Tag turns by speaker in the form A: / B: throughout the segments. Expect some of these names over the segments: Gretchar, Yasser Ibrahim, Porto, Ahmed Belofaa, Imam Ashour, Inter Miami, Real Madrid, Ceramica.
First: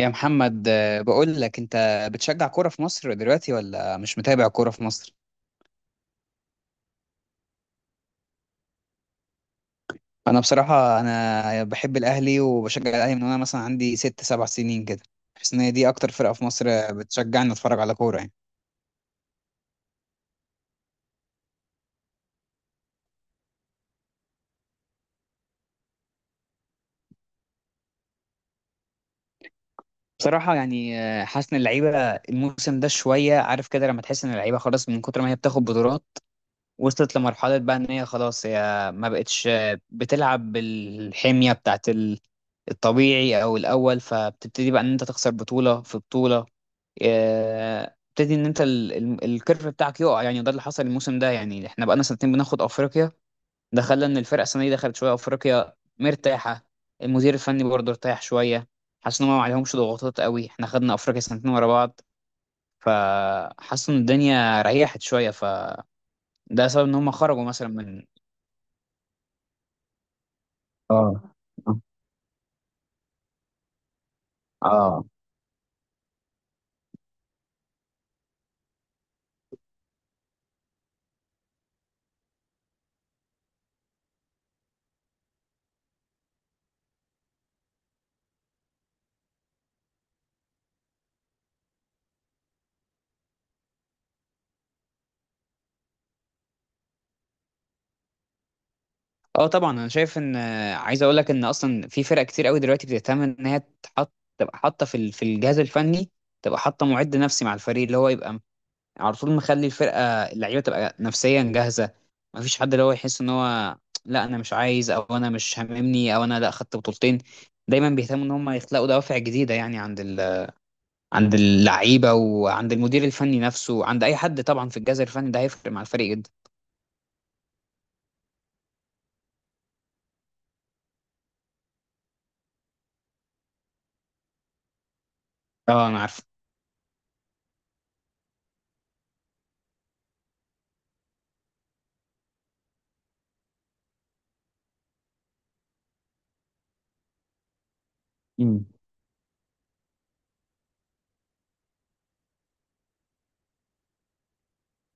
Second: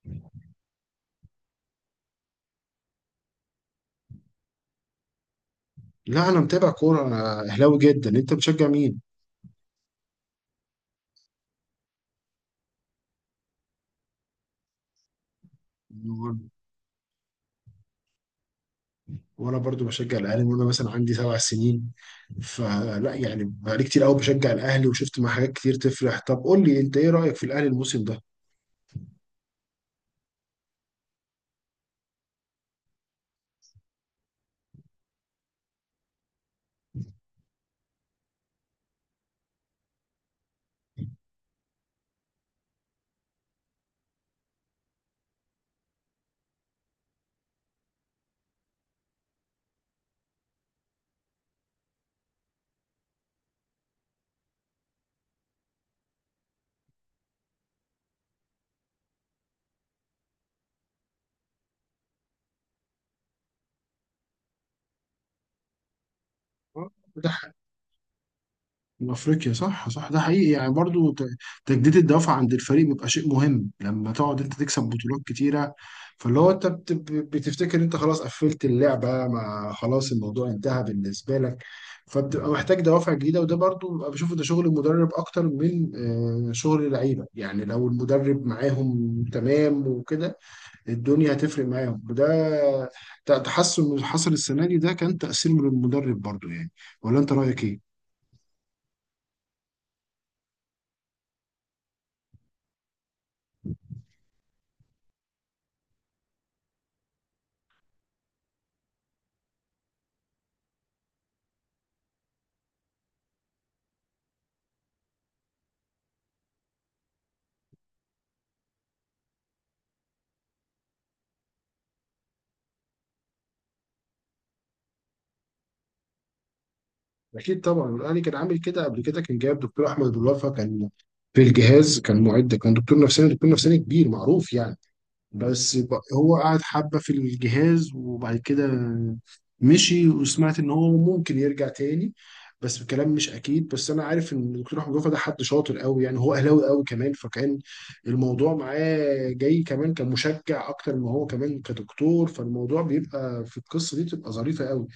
A: يا محمد، بقول لك انت بتشجع كوره في مصر دلوقتي ولا مش متابع كوره في مصر؟
B: لا، انا متابع كوره. انا اهلاوي جدا. انت بتشجع مين؟
A: انا بصراحه، انا بحب الاهلي وبشجع الاهلي من وانا مثلا عندي ست سبع سنين كده. بحس ان هي دي اكتر فرقه في مصر بتشجعني اتفرج على كوره يعني.
B: وانا برضو بشجع الاهلي من وانا مثلا عندي 7 سنين. فلا يعني بقالي كتير قوي بشجع الاهلي وشفت مع حاجات كتير تفرح. طب قول لي انت ايه رايك في الاهلي الموسم ده؟
A: بصراحه يعني حاسس ان اللعيبه الموسم ده شويه، عارف كده لما تحس ان اللعيبه خلاص من كتر ما هي بتاخد بطولات، وصلت لمرحله بقى ان هي خلاص هي ما بقتش بتلعب بالحميه بتاعت الطبيعي او الاول، فبتبتدي بقى ان انت تخسر بطوله في بطوله. ابتدي ان انت الكيرف بتاعك يقع، يعني ده اللي حصل الموسم ده. يعني احنا بقالنا سنتين بناخد افريقيا، ده خلى ان الفرقه السنه دي دخلت شويه افريقيا مرتاحه. المدير الفني برضه ارتاح شويه، حاسس ان هم ما عليهمش ضغوطات قوي. احنا خدنا افريقيا سنتين ورا بعض، فحاسس ان الدنيا ريحت شويه، فده سبب ان هم
B: ده
A: خرجوا مثلا من.
B: افريقيا صح صح، ده حقيقي، يعني برضو
A: اه.
B: تجديد الدوافع عند الفريق بيبقى شيء مهم لما تقعد انت تكسب
A: اه.
B: بطولات كتيره. فاللي هو انت بتفتكر انت خلاص قفلت اللعبه، ما خلاص الموضوع انتهى بالنسبه لك، فبتبقى محتاج دوافع جديده. وده برضو ببقى بشوفه، ده شغل المدرب اكتر من شغل اللعيبه، يعني لو المدرب معاهم تمام وكده الدنيا هتفرق معاهم. وده تحسن اللي حصل السنه دي، ده كان تاثير من المدرب برضو يعني. ولا انت رايك ايه؟
A: اه طبعا، انا شايف ان عايز اقول لك ان اصلا في فرق كتير قوي دلوقتي بتهتم ان هي تحط، تبقى حاطه في في الجهاز الفني، تبقى حاطه معد نفسي مع الفريق، اللي هو يبقى على طول مخلي الفرقه اللعيبه تبقى نفسيا جاهزه. ما فيش حد اللي هو يحس ان هو لا انا مش عايز، او انا مش هاممني، او انا لا خدت بطولتين. دايما بيهتموا ان هم يخلقوا دوافع جديده، يعني عند عند اللعيبه وعند المدير الفني نفسه وعند اي حد طبعا في الجهاز الفني، ده هيفرق مع الفريق جدا.
B: اكيد طبعا. الاهلي كان عامل كده قبل كده، كان جايب دكتور احمد بلوفا، كان في الجهاز، كان معد، كان دكتور نفساني، دكتور نفساني كبير معروف يعني. بس
A: اه. انا
B: هو قعد حبه في الجهاز وبعد كده مشي، وسمعت ان هو ممكن يرجع تاني، بس الكلام مش اكيد. بس انا عارف ان الدكتور احمد وفا ده حد شاطر قوي يعني، هو اهلاوي قوي كمان، فكان الموضوع
A: عارف.
B: معاه جاي كمان كمشجع اكتر ما هو كمان كدكتور، فالموضوع بيبقى في القصه دي بتبقى ظريفه قوي.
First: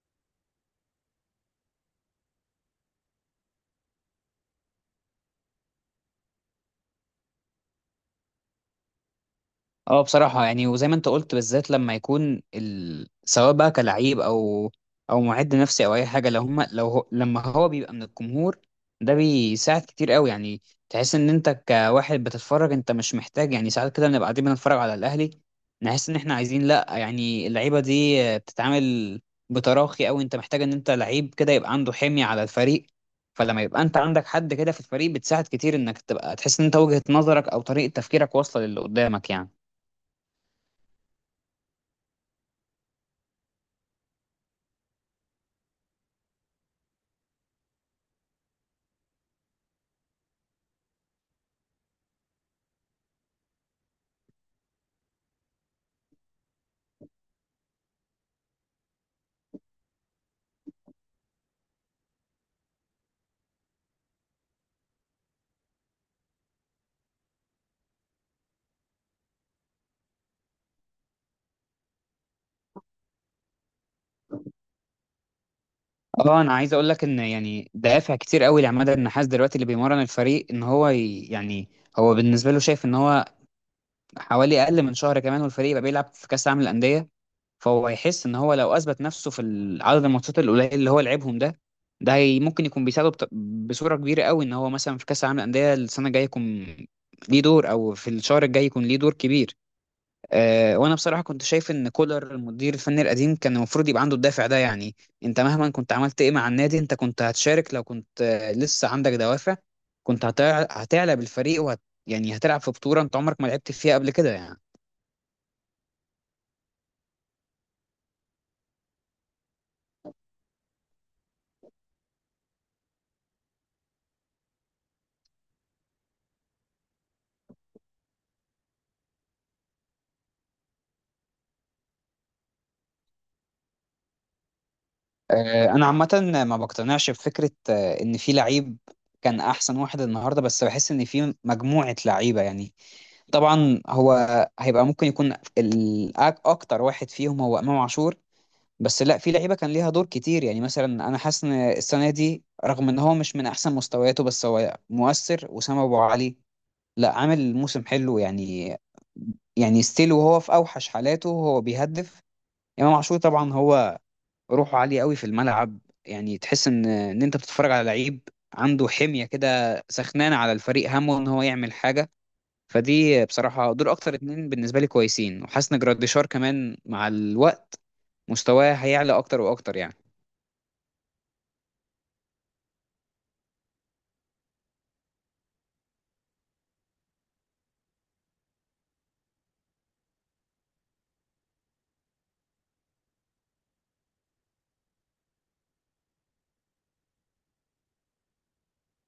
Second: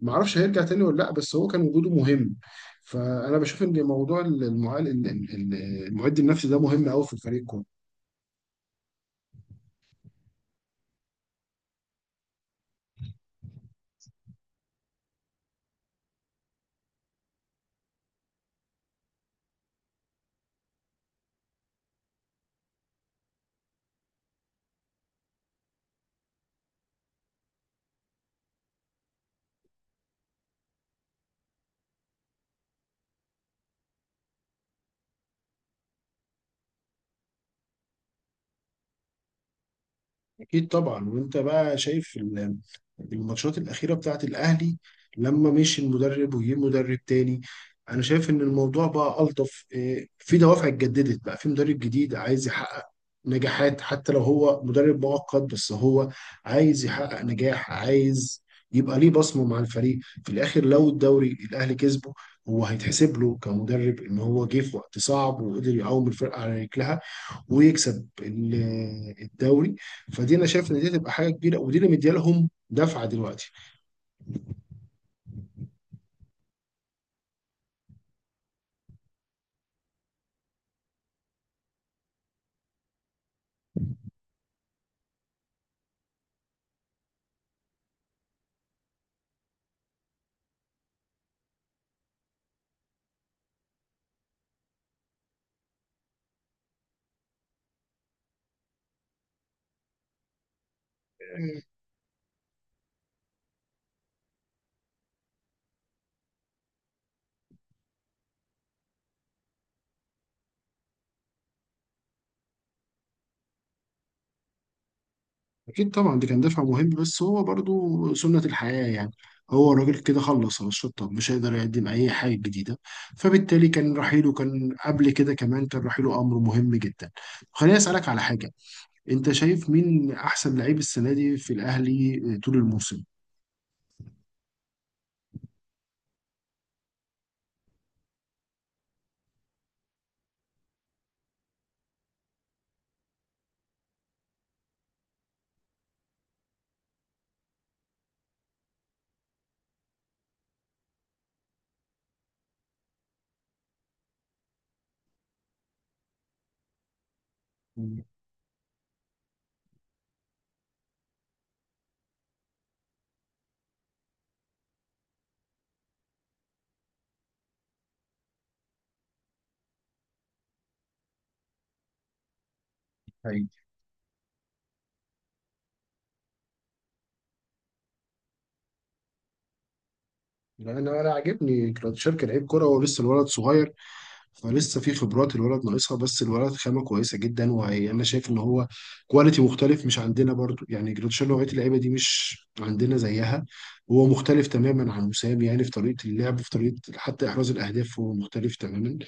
B: ما اعرفش هيرجع تاني ولا لا، بس هو كان وجوده مهم. فانا بشوف ان موضوع المعد النفسي ده مهم قوي في الفريق كله.
A: اه بصراحة يعني، وزي ما انت قلت، بالذات لما يكون سواء بقى كلعيب او او معد نفسي او اي حاجة، لو هم لو هو... لما هو بيبقى من الجمهور، ده بيساعد كتير قوي يعني. تحس ان انت كواحد بتتفرج، انت مش محتاج، يعني ساعات كده بنبقى قاعدين بنتفرج على الاهلي، نحس ان احنا عايزين لا، يعني اللعيبة دي بتتعامل بتراخي قوي. انت محتاج ان انت لعيب كده يبقى عنده حمية على الفريق، فلما يبقى انت عندك حد كده في الفريق، بتساعد كتير انك تبقى تحس ان انت وجهة نظرك او طريقة تفكيرك واصلة للي قدامك يعني.
B: اكيد طبعا. وانت بقى شايف الماتشات الاخيره بتاعت الاهلي لما مشي المدرب وجه مدرب تاني؟ انا شايف ان الموضوع بقى الطف، في دوافع اتجددت، بقى في مدرب جديد عايز يحقق نجاحات حتى لو هو مدرب مؤقت، بس هو عايز يحقق نجاح، عايز يبقى ليه بصمه مع الفريق. في الاخر لو الدوري الاهلي كسبه، هو هيتحسب له كمدرب ان هو جه في وقت صعب وقدر يقوم الفرقه على رجلها ويكسب الدوري. فدي انا شايف ان دي تبقى حاجه كبيره، ودي اللي مديالهم دفعه دلوقتي.
A: اه انا عايز اقول لك ان يعني دوافع كتير قوي لعماد النحاس دلوقتي اللي بيمرن الفريق، ان هو يعني هو بالنسبه له شايف ان هو حوالي اقل من شهر كمان والفريق يبقى بيلعب في كاس العالم للانديه. فهو هيحس ان هو لو اثبت نفسه في عدد الماتشات القليل اللي هو لعبهم ده، ده هي ممكن يكون بيساعده بصوره كبيره قوي ان هو مثلا في كاس العالم للانديه السنه الجايه يكون ليه دور، او في الشهر الجاي يكون ليه دور كبير. وانا بصراحه كنت شايف ان كولر المدير الفني القديم كان المفروض يبقى عنده الدافع ده يعني. انت مهما كنت عملت ايه مع النادي، انت كنت هتشارك لو كنت لسه عندك دوافع. كنت هتعلى بالفريق، وهت، يعني هتلعب في بطوله انت عمرك ما لعبت فيها قبل كده يعني.
B: اكيد طبعا دي كان دفع مهم، بس هو برضو سنة الحياة يعني، هو الراجل كده خلص على الشطة، مش هيقدر يقدم أي حاجة جديدة. فبالتالي كان رحيله، كان قبل كده كمان، كان رحيله أمر مهم جدا. خليني أسألك على حاجة. أنت شايف مين أحسن لعيب السنة دي في الأهلي طول الموسم؟
A: انا عامه ما بقتنعش بفكره ان في لعيب كان احسن واحد النهارده، بس بحس ان في مجموعه لعيبه يعني. طبعا هو هيبقى ممكن يكون اكتر واحد فيهم هو امام عاشور، بس لا، في لعيبه كان ليها دور كتير يعني. مثلا انا حاسس ان السنه دي، رغم ان هو مش من احسن مستوياته، بس هو مؤثر، وسام ابو علي. لا عامل موسم حلو يعني. يعني ستيل وهو في اوحش حالاته هو بيهدف. امام عاشور طبعا هو روحه عاليه قوي في الملعب. يعني تحس ان انت بتتفرج على لعيب عنده حميه كده، سخنانه على الفريق، همه ان هو يعمل حاجه. فدي
B: حقيقي.
A: بصراحه دول اكتر اتنين بالنسبه لي كويسين. وحاسس ان جراديشار كمان مع الوقت مستواه هيعلى اكتر واكتر يعني.
B: لأن أنا انا عاجبني كراتشار كلاعب كرة، هو لسه الولد صغير فلسه في خبرات الولد ناقصها، بس الولد خامه كويسه جدا. وانا شايف ان هو كواليتي مختلف مش عندنا برضو يعني، جريتشار نوعيه اللعيبه دي مش عندنا زيها. هو مختلف تماما عن وسام يعني، في طريقه اللعب، في طريقه حتى احراز الاهداف، هو مختلف تماما.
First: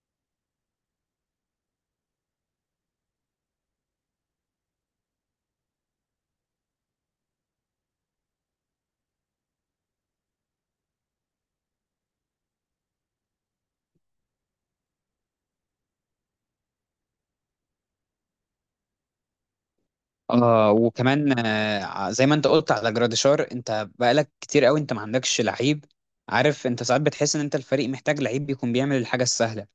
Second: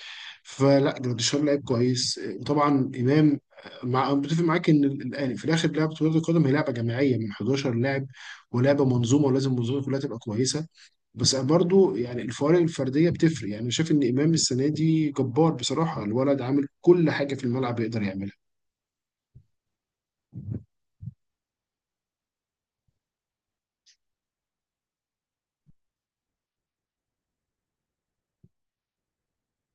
B: فلا جريتشار لعيب كويس، وطبعا امام. مع بتفق معاك ان الان في الاخر لعبه كره القدم هي لعبه جماعيه من 11 لاعب، ولعبه منظومه، ولازم المنظومه كلها تبقى كويسه. بس برضو يعني الفوارق الفرديه بتفرق يعني. أنا شايف ان امام السنه دي جبار بصراحه، الولد عامل كل حاجه في الملعب يقدر يعملها.
A: اه وكمان زي ما انت قلت على جراديشار، انت بقالك كتير قوي انت ما عندكش لعيب، عارف. انت ساعات بتحس ان انت الفريق محتاج لعيب بيكون بيعمل الحاجه السهله،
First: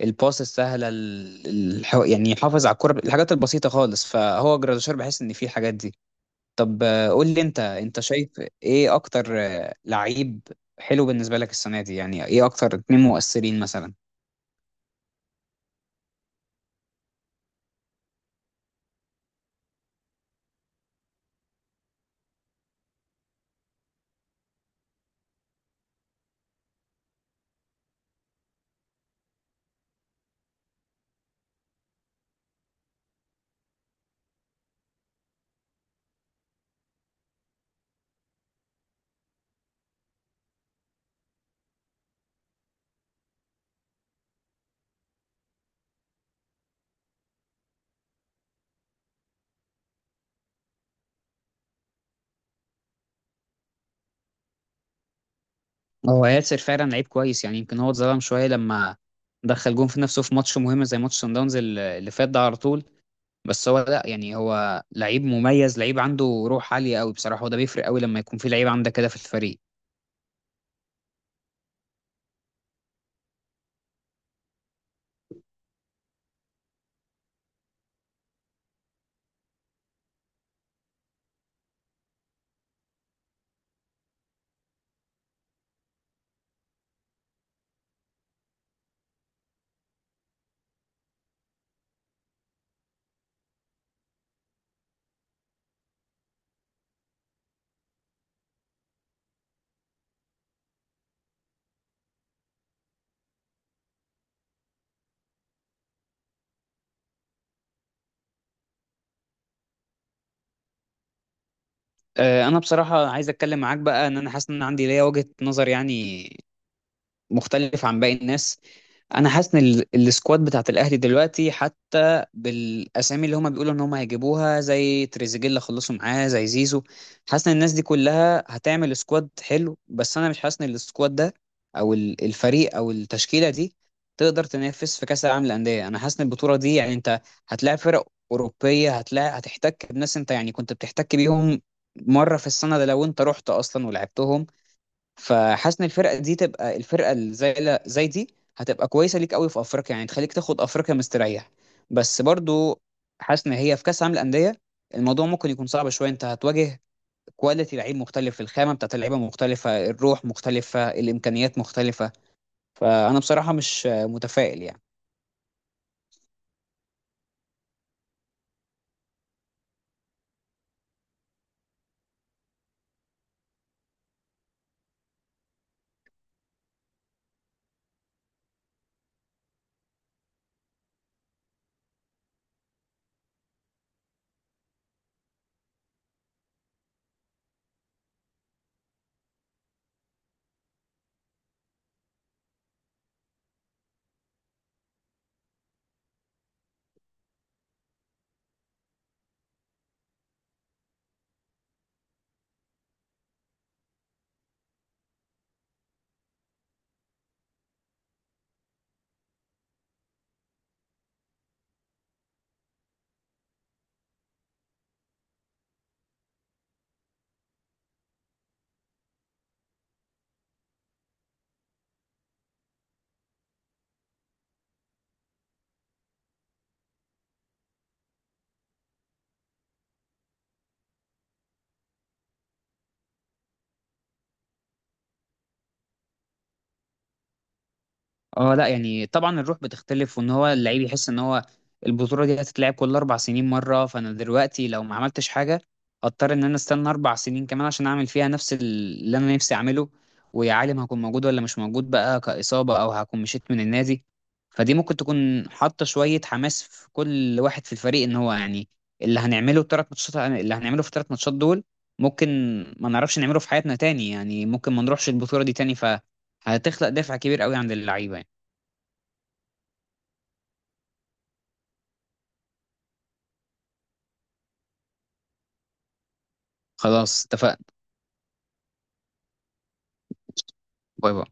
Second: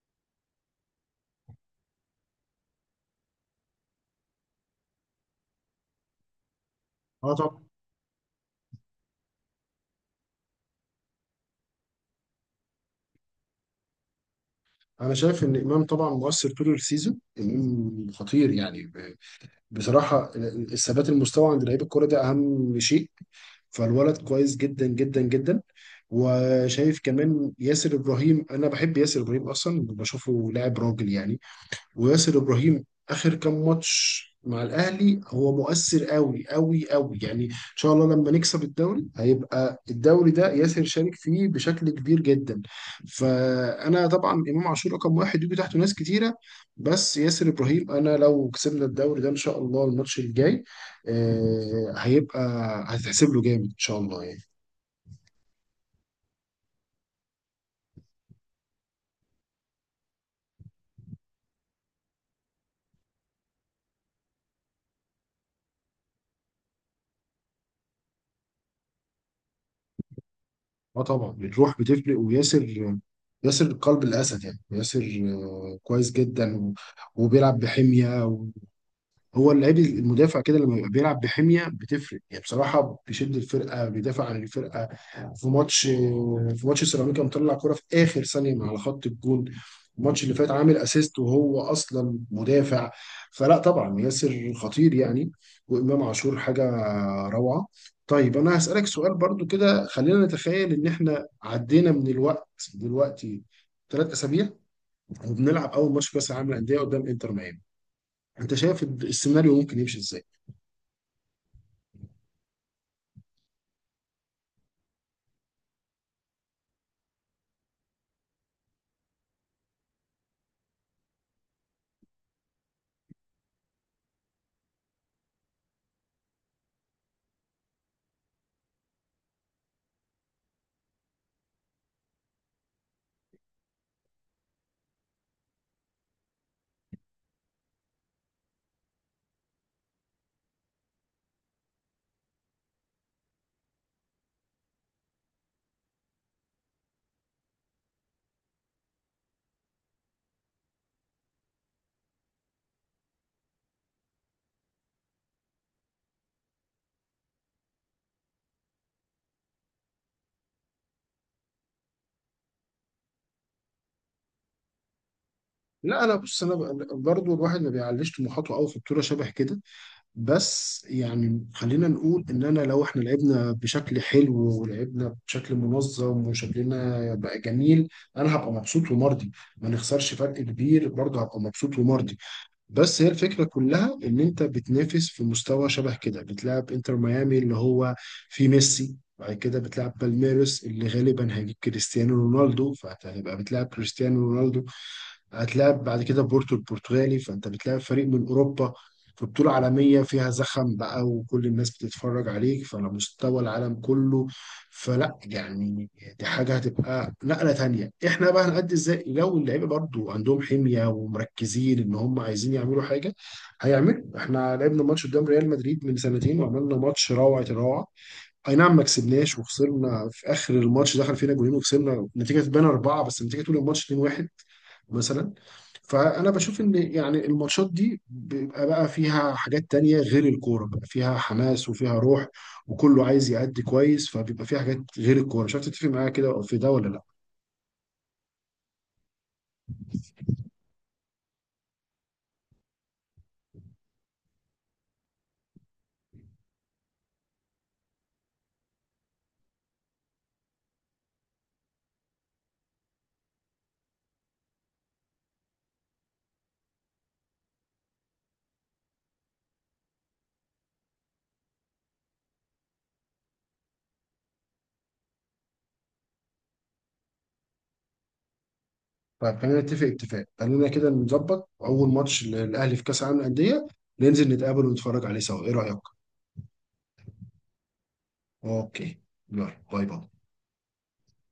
A: الباس السهله، يعني يحافظ على الكره، الحاجات البسيطه خالص، فهو جراديشار بحس ان في الحاجات دي. طب قول
B: اه
A: لي انت،
B: طبعا.
A: انت شايف ايه اكتر لعيب حلو بالنسبه لك السنه دي، يعني ايه اكتر اتنين مؤثرين مثلا؟
B: انا شايف ان امام طبعا مؤثر طول السيزون، امام خطير يعني. بصراحه الثبات المستوى عند لعيب الكوره ده اهم شيء، فالولد كويس جدا جدا جدا. وشايف كمان ياسر ابراهيم، انا بحب ياسر ابراهيم اصلا، بشوفه لاعب راجل يعني. وياسر ابراهيم اخر كام ماتش مع الاهلي هو مؤثر قوي قوي قوي يعني، ان شاء الله لما نكسب الدوري هيبقى الدوري ده ياسر شارك فيه بشكل كبير جدا. فانا طبعا امام عاشور رقم واحد، يجي تحته ناس كتيره، بس ياسر ابراهيم انا لو كسبنا الدوري ده ان شاء الله الماتش الجاي، هيبقى هتحسب له جامد ان شاء الله يعني.
A: هو ياسر فعلا لعيب كويس يعني، يمكن هو اتظلم شويه لما دخل جون في نفسه في ماتش مهم زي ماتش سان داونز اللي فات ده على طول، بس هو لا يعني، هو لعيب مميز، لعيب عنده روح عاليه قوي بصراحه، وده بيفرق قوي لما يكون في لعيب عندك كده في الفريق.
B: اه طبعا الروح بتفرق. وياسر، ياسر قلب الاسد يعني، ياسر كويس جدا وبيلعب بحميه. هو اللعيب المدافع كده لما بيبقى بيلعب بحميه بتفرق يعني، بصراحه بيشد الفرقه، بيدافع عن الفرقه. في ماتش، في ماتش سيراميكا مطلع كرة في اخر ثانيه من على خط الجون. الماتش اللي فات عامل اسيست وهو اصلا مدافع. فلا طبعا ياسر خطير يعني. وامام عاشور حاجه روعه. طيب انا هسالك سؤال برضو كده. خلينا نتخيل ان احنا عدينا من الوقت دلوقتي 3 اسابيع، وبنلعب اول ماتش كاس العالم للانديه قدام انتر ميامي. انت شايف السيناريو ممكن يمشي ازاي؟
A: انا بصراحه عايز اتكلم معاك بقى ان انا حاسس ان أنا عندي ليا وجهه نظر يعني مختلف عن باقي الناس. انا حاسس ان السكواد بتاعت الاهلي دلوقتي، حتى بالاسامي اللي هما بيقولوا ان هما هيجيبوها زي تريزيجيه خلصوا معاه، زي زيزو، حاسس ان الناس دي كلها هتعمل سكواد حلو، بس انا مش حاسس ان السكواد ده، او الفريق او التشكيله دي، تقدر تنافس في كاس العالم للانديه. انا حاسس ان البطوله دي يعني انت هتلاعب فرق اوروبيه، هتلاعب، هتحتك بناس انت يعني كنت بتحتك بيهم مره في السنه ده لو انت رحت اصلا ولعبتهم. فحاسس ان الفرقه دي تبقى الفرقه اللي زي لا- زي دي هتبقى كويسه ليك قوي في افريقيا يعني، تخليك تاخد افريقيا مستريح، بس برضو حاسس ان هي في كاس عالم الانديه الموضوع ممكن يكون صعب شويه. انت هتواجه كواليتي لعيب مختلف، الخامه بتاعت اللعيبه مختلفه، الروح مختلفه، الامكانيات مختلفه. فانا بصراحه مش متفائل يعني.
B: لا انا بص، انا برضو الواحد ما بيعليش طموحاته قوي في بطوله شبه كده. بس يعني خلينا نقول ان انا لو احنا لعبنا بشكل حلو ولعبنا بشكل منظم وشكلنا بقى جميل، انا هبقى مبسوط ومرضي. ما نخسرش فرق كبير برضه هبقى مبسوط ومرضي. بس هي الفكره كلها ان انت بتنافس في مستوى شبه كده، بتلعب انتر ميامي اللي هو في ميسي، بعد كده بتلعب بالميروس اللي غالبا هيجيب كريستيانو رونالدو فهتبقى بتلعب كريستيانو رونالدو، هتلاعب بعد كده بورتو البرتغالي، فانت بتلاعب فريق من اوروبا في بطولة عالمية فيها زخم بقى وكل الناس بتتفرج عليك، فعلى مستوى العالم كله. فلا يعني دي حاجة هتبقى نقلة تانية. احنا بقى هنأدي ازاي لو اللعيبة برضو عندهم حمية ومركزين ان هم عايزين يعملوا حاجة هيعملوا؟ احنا لعبنا ماتش قدام ريال مدريد من سنتين وعملنا ماتش روعة الروعة. اي نعم ما كسبناش وخسرنا في اخر الماتش، دخل فينا جولين وخسرنا نتيجه تبان اربعه، بس النتيجه طول الماتش 2-1 مثلا. فانا بشوف ان يعني الماتشات دي بيبقى بقى فيها حاجات تانية غير الكوره، بقى فيها حماس وفيها روح وكله عايز يأدي كويس، فبيبقى فيها حاجات غير الكوره. مش عارف تتفق معايا كده في ده ولا لا؟
A: اه لا يعني طبعا الروح بتختلف، وان هو اللعيب يحس ان هو البطوله دي هتتلعب كل 4 سنين مره. فانا دلوقتي لو ما عملتش حاجه، هضطر ان انا استنى 4 سنين كمان عشان اعمل فيها نفس اللي انا نفسي اعمله. ويا عالم هكون موجود ولا مش موجود بقى، كاصابه، او هكون مشيت من النادي. فدي ممكن تكون حاطه شويه حماس في كل واحد في الفريق، ان هو يعني اللي هنعمله في الـ3 ماتشات دول ممكن ما نعرفش نعمله في حياتنا تاني يعني، ممكن ما نروحش البطوله دي تاني، ف هتخلق دافع كبير قوي عند اللعيبه يعني.
B: طيب خلينا نتفق اتفاق، خلينا كده نظبط اول ماتش للاهلي في كاس العالم للانديه، ننزل نتقابل ونتفرج عليه سوا. ايه رايك؟
A: خلاص، اتفقنا.
B: اوكي. يلا باي باي.
A: باي باي.